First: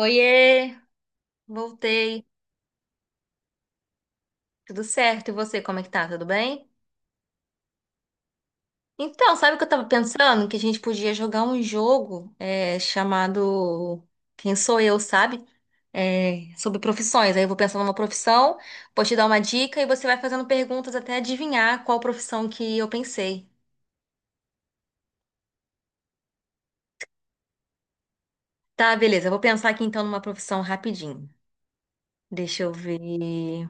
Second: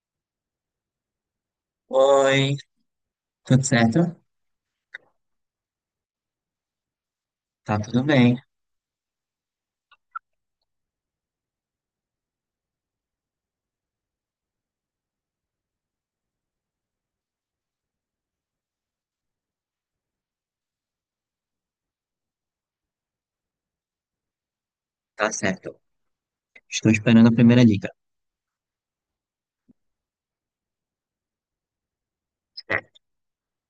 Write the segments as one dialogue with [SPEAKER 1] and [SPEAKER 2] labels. [SPEAKER 1] Oiê, voltei.
[SPEAKER 2] Oi, tudo certo?
[SPEAKER 1] Tudo certo? E você, como é que tá? Tudo bem?
[SPEAKER 2] Tá tudo bem,
[SPEAKER 1] Então, sabe o que eu tava pensando? Que a gente podia jogar um jogo chamado Quem Sou Eu, sabe? É, sobre profissões. Aí eu vou pensar numa profissão, vou te dar uma dica e você vai fazendo perguntas até adivinhar qual profissão que eu pensei.
[SPEAKER 2] tá certo. Estou esperando a primeira dica.
[SPEAKER 1] Tá, beleza. Eu vou pensar aqui então numa profissão rapidinho. Deixa eu ver.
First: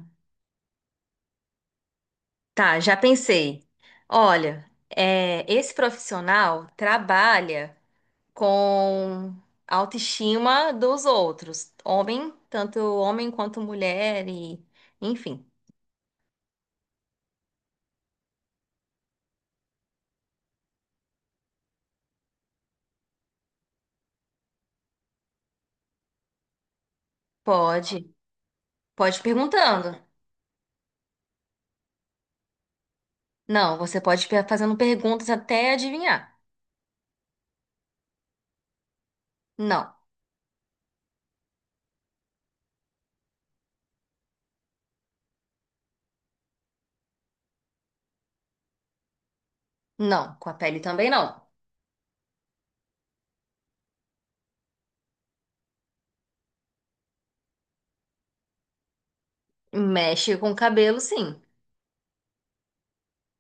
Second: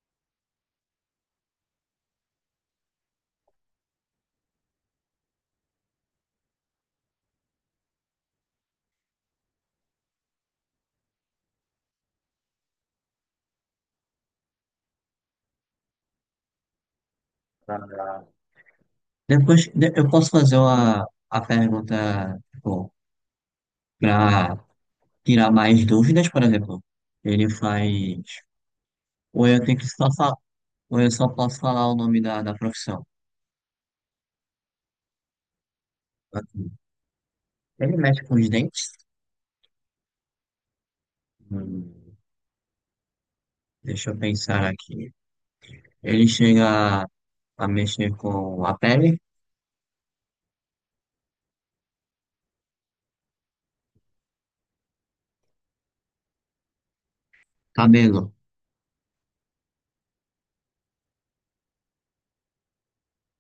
[SPEAKER 1] Tá, já pensei. Olha, esse profissional trabalha com a autoestima dos outros, homem, tanto homem quanto mulher e enfim.
[SPEAKER 2] Ah, eu posso fazer uma, a pergunta, tipo, para tirar mais dúvidas, por exemplo. Ele
[SPEAKER 1] Pode,
[SPEAKER 2] faz.
[SPEAKER 1] pode
[SPEAKER 2] Ou eu tenho que
[SPEAKER 1] perguntando.
[SPEAKER 2] só falar, ou eu só posso falar o nome da profissão.
[SPEAKER 1] Não, você pode fazendo perguntas até adivinhar.
[SPEAKER 2] Ele mexe com os dentes?
[SPEAKER 1] Não,
[SPEAKER 2] Hum, deixa eu pensar aqui. Ele chega a mexer com a pele?
[SPEAKER 1] não, com a pele também não.
[SPEAKER 2] Cabelo.
[SPEAKER 1] Mexe com o cabelo, sim.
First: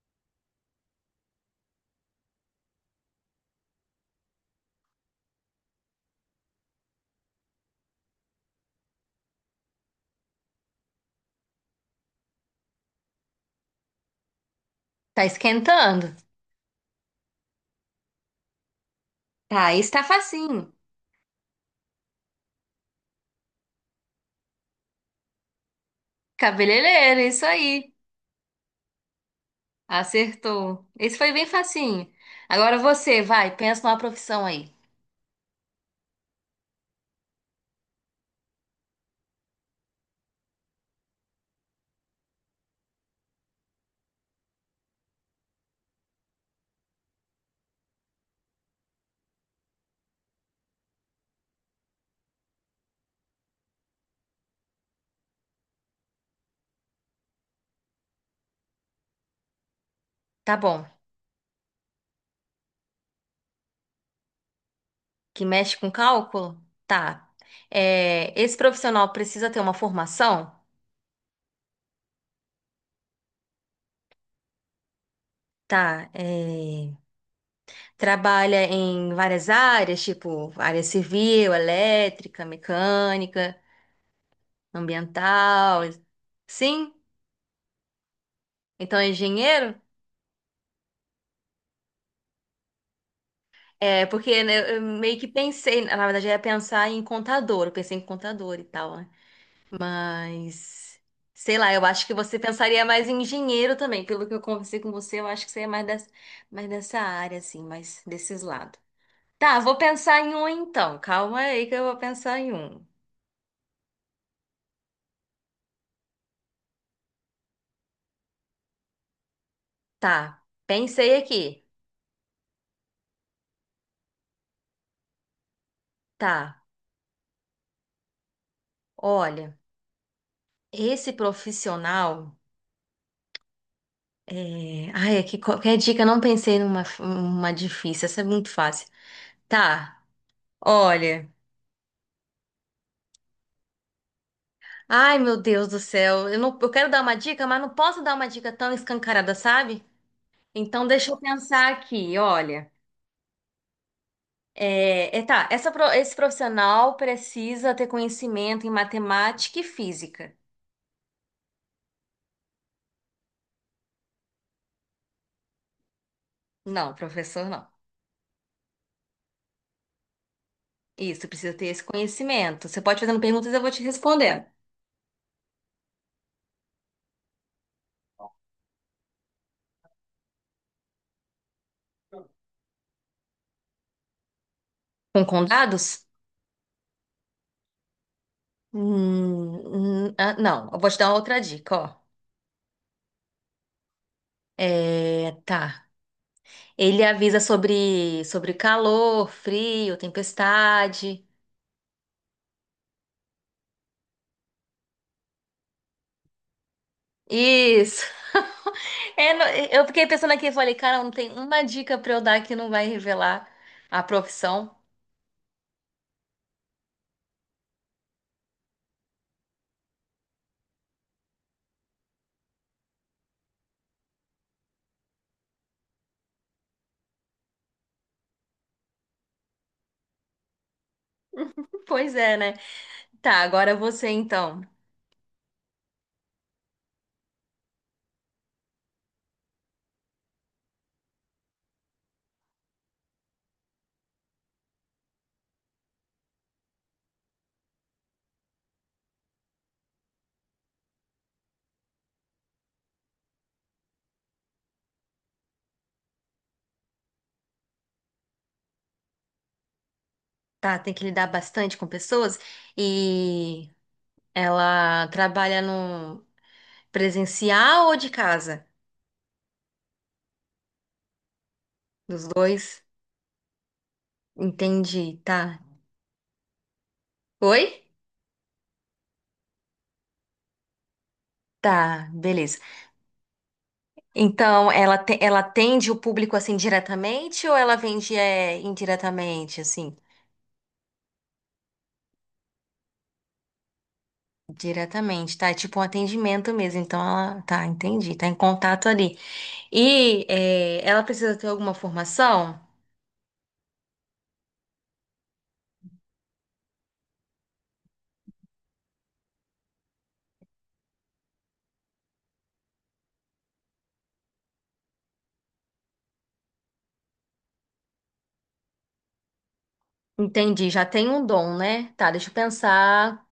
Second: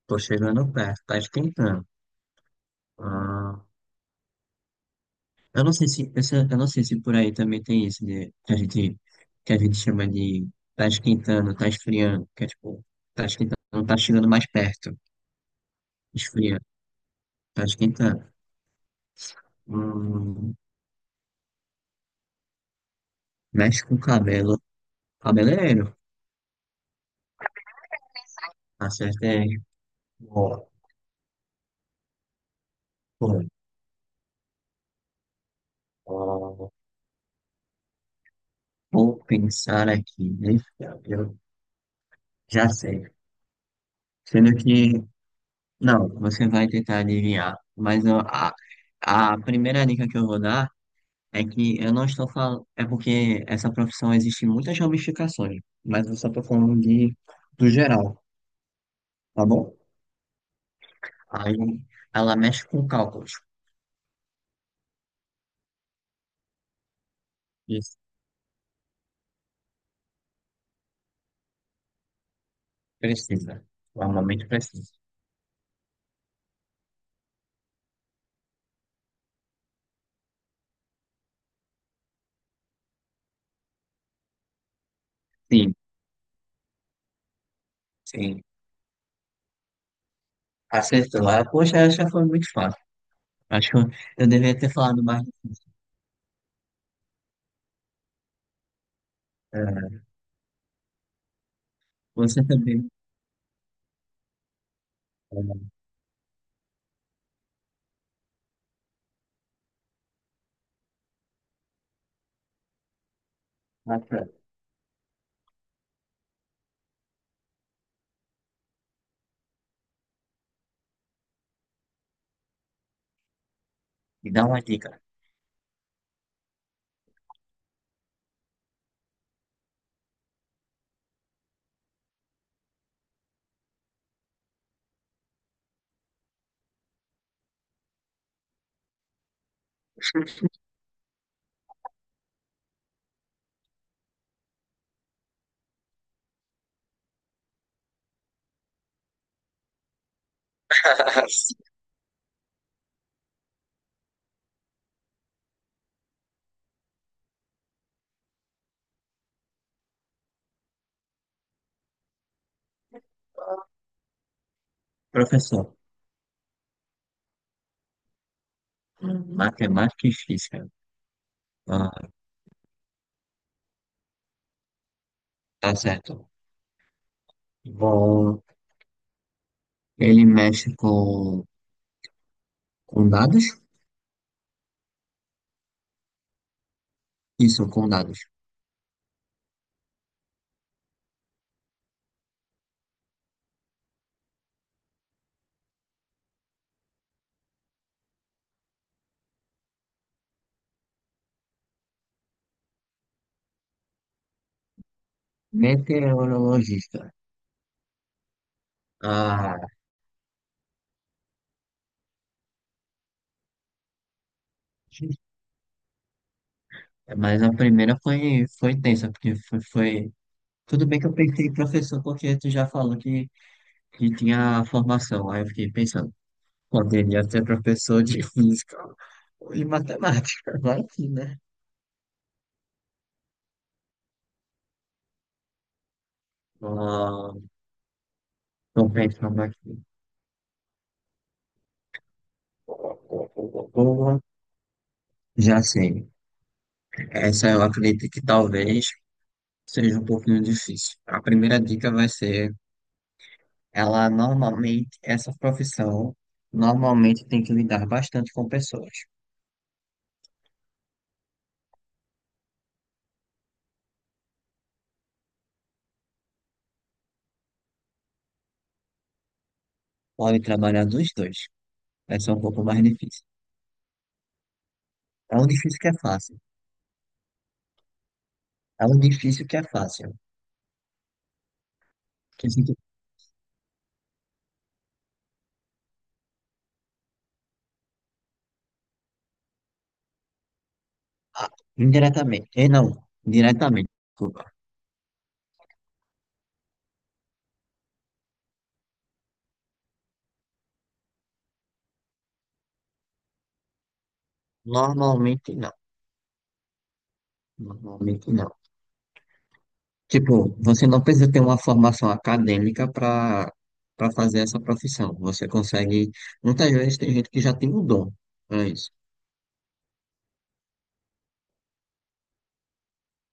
[SPEAKER 2] Tô chegando perto, tá esquentando. Ah. Eu não sei eu não sei se por aí também tem isso de, que a gente chama de tá esquentando, tá esfriando, que é tipo, tá esquentando, tá chegando mais perto,
[SPEAKER 1] Tá esquentando.
[SPEAKER 2] esfriando, tá esquentando.
[SPEAKER 1] Tá, esse tá
[SPEAKER 2] Hum,
[SPEAKER 1] facinho.
[SPEAKER 2] mexe com o cabelo, cabeleireiro,
[SPEAKER 1] Cabeleireiro, isso aí.
[SPEAKER 2] acerta aí. Ó,
[SPEAKER 1] Acertou. Esse foi bem facinho. Agora você,
[SPEAKER 2] ó,
[SPEAKER 1] vai, pensa numa profissão aí.
[SPEAKER 2] ó. Vou pensar aqui, né? Eu já sei. Sendo que, não, você vai tentar adivinhar, mas ó, a primeira dica que eu vou dar. É que eu não estou falando. É porque essa profissão existe muitas ramificações, mas eu só estou falando de, do geral, tá bom?
[SPEAKER 1] Tá bom.
[SPEAKER 2] Aí ela mexe com cálculos.
[SPEAKER 1] Que mexe com cálculo? Tá.
[SPEAKER 2] Isso,
[SPEAKER 1] É, esse profissional precisa ter uma formação?
[SPEAKER 2] precisa. Normalmente precisa.
[SPEAKER 1] Tá. É, trabalha em várias áreas, tipo área civil, elétrica, mecânica,
[SPEAKER 2] Sim,
[SPEAKER 1] ambiental. Sim?
[SPEAKER 2] sim.
[SPEAKER 1] Então é engenheiro?
[SPEAKER 2] Acertou. Ah, poxa, essa foi muito fácil. Acho que
[SPEAKER 1] É,
[SPEAKER 2] eu
[SPEAKER 1] porque
[SPEAKER 2] deveria ter
[SPEAKER 1] né, eu
[SPEAKER 2] falado
[SPEAKER 1] meio
[SPEAKER 2] mais.
[SPEAKER 1] que pensei, na verdade, eu ia pensar em contador, eu pensei em contador e tal, né?
[SPEAKER 2] É,
[SPEAKER 1] Mas, sei lá, eu acho que você
[SPEAKER 2] você
[SPEAKER 1] pensaria
[SPEAKER 2] também.
[SPEAKER 1] mais em engenheiro também. Pelo que eu conversei com você, eu acho que você é
[SPEAKER 2] É,
[SPEAKER 1] mais dessa área, assim, mais desses lados. Tá, vou pensar em um então. Calma aí que eu vou pensar em um.
[SPEAKER 2] matemática.
[SPEAKER 1] Tá, pensei aqui.
[SPEAKER 2] Me dá uma dica.
[SPEAKER 1] Tá, olha, esse profissional. É... Ai, aqui qualquer dica, eu não pensei numa uma difícil, essa é muito fácil. Tá, olha. Ai, meu Deus do céu, eu não, eu quero dar uma dica, mas não posso dar uma dica tão escancarada, sabe? Então, deixa eu pensar aqui, olha. Tá, essa esse profissional precisa ter conhecimento em matemática e física.
[SPEAKER 2] Professor,
[SPEAKER 1] Não, professor, não.
[SPEAKER 2] matemática e física.
[SPEAKER 1] Isso, precisa ter esse
[SPEAKER 2] Ah,
[SPEAKER 1] conhecimento. Você pode fazendo perguntas e eu vou te respondendo.
[SPEAKER 2] tá certo. Bom, ele mexe com condados.
[SPEAKER 1] Com dados?
[SPEAKER 2] Isso, condados dados.
[SPEAKER 1] Ah, não, eu vou te dar uma outra dica, ó. É, tá. Ele avisa sobre, sobre calor, frio, tempestade.
[SPEAKER 2] Meteorologista.
[SPEAKER 1] Isso. É, não,
[SPEAKER 2] Ah,
[SPEAKER 1] eu fiquei pensando aqui, eu falei, cara, não tem uma dica pra eu dar que não vai revelar a profissão.
[SPEAKER 2] mas a primeira foi, foi tensa, porque foi, foi- Tudo bem que eu pensei em professor, porque tu já falou que tinha formação. Aí eu fiquei pensando, poderia ser professor de física ou de matemática. Vai que, né?
[SPEAKER 1] Pois é, né? Tá, agora você então.
[SPEAKER 2] Ah, tô pensando aqui. Já sei. Essa eu acredito que talvez seja um pouquinho difícil. A primeira dica vai ser. Ela normalmente, essa profissão normalmente tem que lidar bastante com pessoas.
[SPEAKER 1] Tá, tem que lidar bastante com pessoas e ela trabalha no presencial ou de casa?
[SPEAKER 2] Pode trabalhar dos dois. Vai
[SPEAKER 1] Dos
[SPEAKER 2] ser um pouco mais
[SPEAKER 1] dois?
[SPEAKER 2] difícil.
[SPEAKER 1] Entendi,
[SPEAKER 2] É um
[SPEAKER 1] tá.
[SPEAKER 2] difícil que é fácil.
[SPEAKER 1] Oi?
[SPEAKER 2] É um difícil que é fácil.
[SPEAKER 1] Tá,
[SPEAKER 2] Que
[SPEAKER 1] beleza.
[SPEAKER 2] assim, tipo,
[SPEAKER 1] Então, ela, ela atende o público assim diretamente ou ela vende indiretamente, assim?
[SPEAKER 2] ah, indiretamente. Eh, não, diretamente, desculpa.
[SPEAKER 1] Diretamente, tá? É tipo um atendimento mesmo. Então ela, tá, entendi, tá em contato ali. E é, ela precisa ter alguma formação?
[SPEAKER 2] Normalmente não. Normalmente não. Tipo, você não precisa ter uma formação acadêmica para fazer essa profissão. Você consegue. Muitas vezes tem gente que já tem o dom. É isso.
[SPEAKER 1] Entendi, já tem um dom, né? Tá, deixa eu pensar.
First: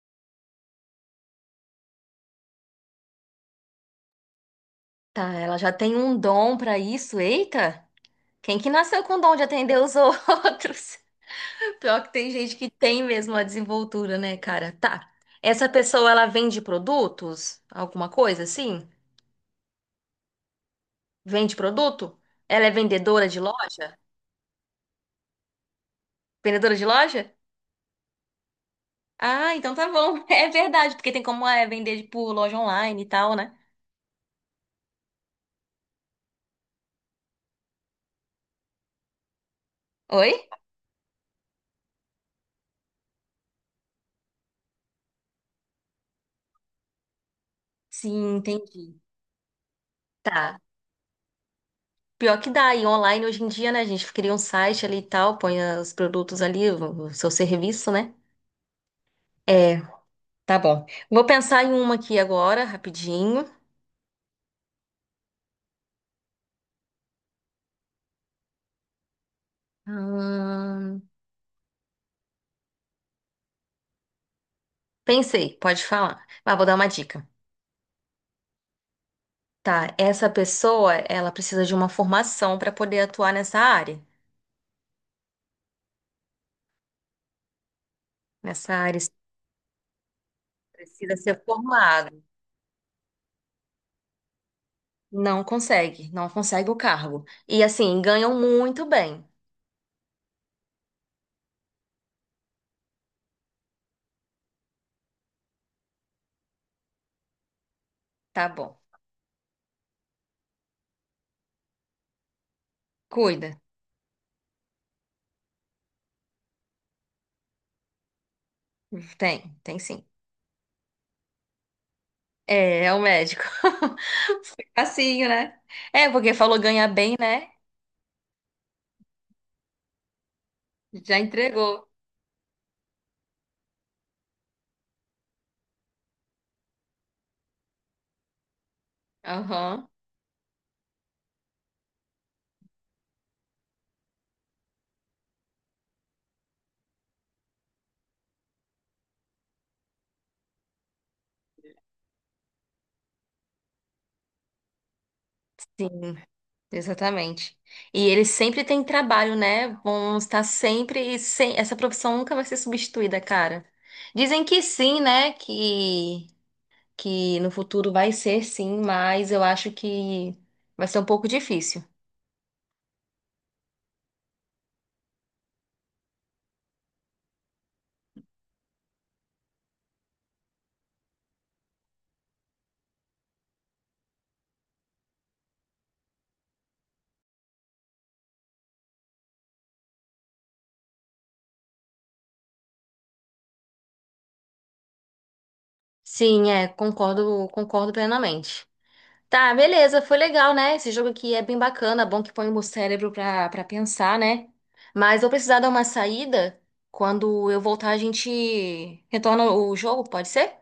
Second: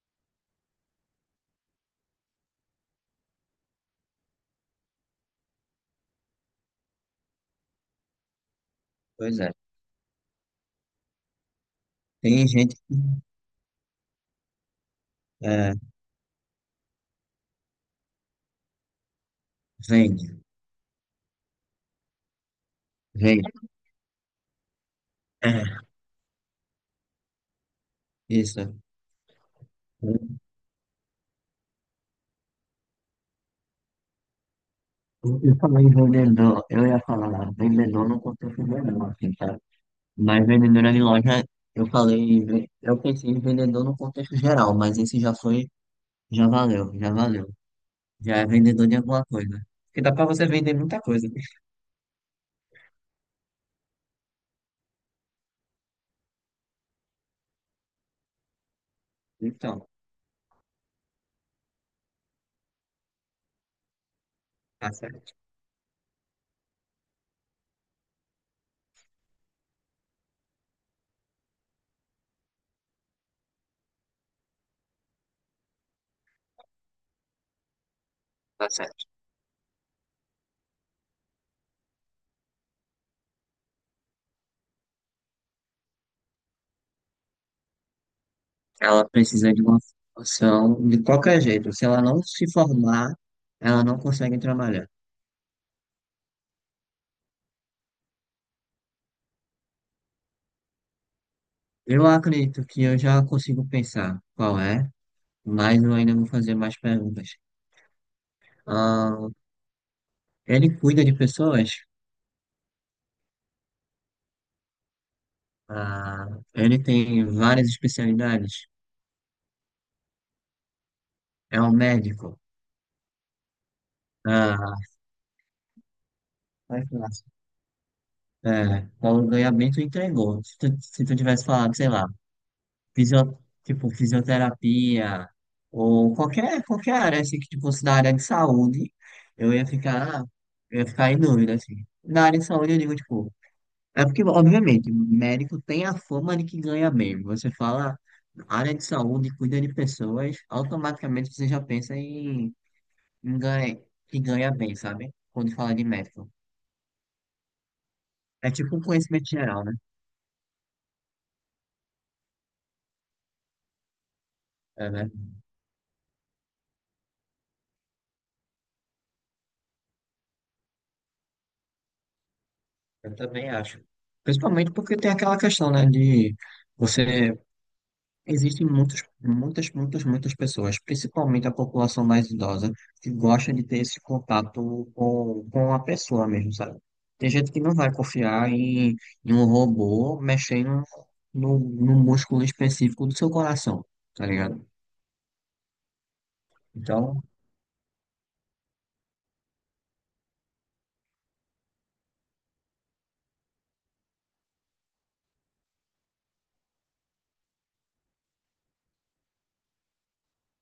[SPEAKER 1] Tá, ela já tem um dom pra isso? Eita! Quem que nasceu com o dom
[SPEAKER 2] Pois
[SPEAKER 1] de
[SPEAKER 2] é.
[SPEAKER 1] atender os outros? Pior que tem
[SPEAKER 2] Tem
[SPEAKER 1] gente que
[SPEAKER 2] gente que
[SPEAKER 1] tem mesmo a desenvoltura, né, cara? Tá. Essa
[SPEAKER 2] é,
[SPEAKER 1] pessoa, ela vende produtos? Alguma coisa assim?
[SPEAKER 2] vende.
[SPEAKER 1] Vende produto? Ela é vendedora de
[SPEAKER 2] Vem,
[SPEAKER 1] loja?
[SPEAKER 2] é,
[SPEAKER 1] Vendedora de loja?
[SPEAKER 2] isso.
[SPEAKER 1] Ah, então tá bom. É verdade, porque tem como vender por loja online e tal, né?
[SPEAKER 2] Eu falei vendedor, eu ia falar vendedor no contexto geral, assim, sabe?
[SPEAKER 1] Oi?
[SPEAKER 2] Mas vendedora de loja, eu falei, eu pensei em vendedor no contexto geral, mas esse já foi, já valeu, já valeu.
[SPEAKER 1] Sim,
[SPEAKER 2] Já é vendedor de
[SPEAKER 1] entendi.
[SPEAKER 2] alguma coisa. Porque dá pra você
[SPEAKER 1] Tá.
[SPEAKER 2] vender muita coisa.
[SPEAKER 1] Pior que dá, e online hoje em dia, né, gente? Cria um site ali e tal, põe os produtos ali, o seu serviço, né? É,
[SPEAKER 2] Então,
[SPEAKER 1] tá bom. Vou pensar em uma aqui agora, rapidinho.
[SPEAKER 2] tá certo,
[SPEAKER 1] Hum, pensei, pode falar. Mas vou dar uma dica.
[SPEAKER 2] tá certo.
[SPEAKER 1] Tá, essa pessoa, ela precisa de uma formação para poder atuar nessa área. Nessa área,
[SPEAKER 2] Ela
[SPEAKER 1] você
[SPEAKER 2] precisa de uma formação de
[SPEAKER 1] precisa
[SPEAKER 2] qualquer
[SPEAKER 1] ser
[SPEAKER 2] jeito. Se ela
[SPEAKER 1] formada.
[SPEAKER 2] não se formar, ela não consegue trabalhar.
[SPEAKER 1] Não consegue, não consegue o cargo. E assim, ganham muito bem.
[SPEAKER 2] Eu acredito que eu já consigo pensar qual é. Mas eu ainda vou fazer mais perguntas.
[SPEAKER 1] Tá bom.
[SPEAKER 2] Ah, ele cuida de pessoas?
[SPEAKER 1] Cuida.
[SPEAKER 2] Ah, ele tem várias especialidades?
[SPEAKER 1] Tem, tem sim.
[SPEAKER 2] É um médico?
[SPEAKER 1] É, é o médico.
[SPEAKER 2] Ah,
[SPEAKER 1] Facinho, né? É, porque falou
[SPEAKER 2] mais
[SPEAKER 1] ganha bem,
[SPEAKER 2] fácil.
[SPEAKER 1] né?
[SPEAKER 2] É, Paulo ganha bem, tu entregou. Se tu
[SPEAKER 1] Já
[SPEAKER 2] tivesse falado,
[SPEAKER 1] entregou.
[SPEAKER 2] sei lá, fisio, tipo, fisioterapia ou qualquer, qualquer área assim, que tipo, fosse da área de saúde, eu ia
[SPEAKER 1] Aham.
[SPEAKER 2] ficar, eu ia ficar em dúvida, assim. Na área de saúde, eu digo, tipo, é porque, obviamente, médico tem a fama de que ganha bem. Você fala área de saúde, cuida de pessoas, automaticamente você já pensa em, em ganha, que ganha bem, sabe? Quando fala de
[SPEAKER 1] Sim,
[SPEAKER 2] médico.
[SPEAKER 1] exatamente. E ele
[SPEAKER 2] É
[SPEAKER 1] sempre
[SPEAKER 2] tipo um
[SPEAKER 1] tem
[SPEAKER 2] conhecimento
[SPEAKER 1] trabalho,
[SPEAKER 2] geral,
[SPEAKER 1] né?
[SPEAKER 2] né?
[SPEAKER 1] Vão estar sempre. Sem... Essa profissão nunca vai ser substituída, cara. Dizem que
[SPEAKER 2] É,
[SPEAKER 1] sim,
[SPEAKER 2] né?
[SPEAKER 1] né? Que no futuro vai ser sim, mas eu acho que vai ser um pouco difícil.
[SPEAKER 2] Eu também acho. Principalmente porque tem aquela questão, né, de você. Existem muitas muitas, muitas, muitas pessoas, principalmente a população mais idosa, que gosta de ter esse contato com a pessoa mesmo, sabe? Tem gente que não vai confiar em, em um robô mexendo no músculo específico do seu coração, tá ligado?
[SPEAKER 1] Sim, é,
[SPEAKER 2] Então,
[SPEAKER 1] concordo, concordo plenamente. Tá, beleza, foi legal, né? Esse jogo aqui é bem bacana, bom que põe o meu cérebro pra, pra pensar, né? Mas vou precisar dar uma saída. Quando eu voltar, a gente retorna o jogo, pode ser?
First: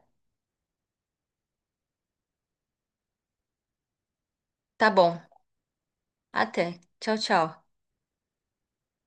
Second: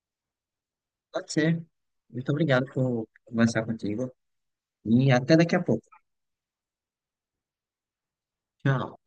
[SPEAKER 2] pode ser. Muito obrigado por conversar contigo
[SPEAKER 1] Tá
[SPEAKER 2] e
[SPEAKER 1] bom.
[SPEAKER 2] até daqui a pouco.
[SPEAKER 1] Até. Tchau, tchau.
[SPEAKER 2] Tchau.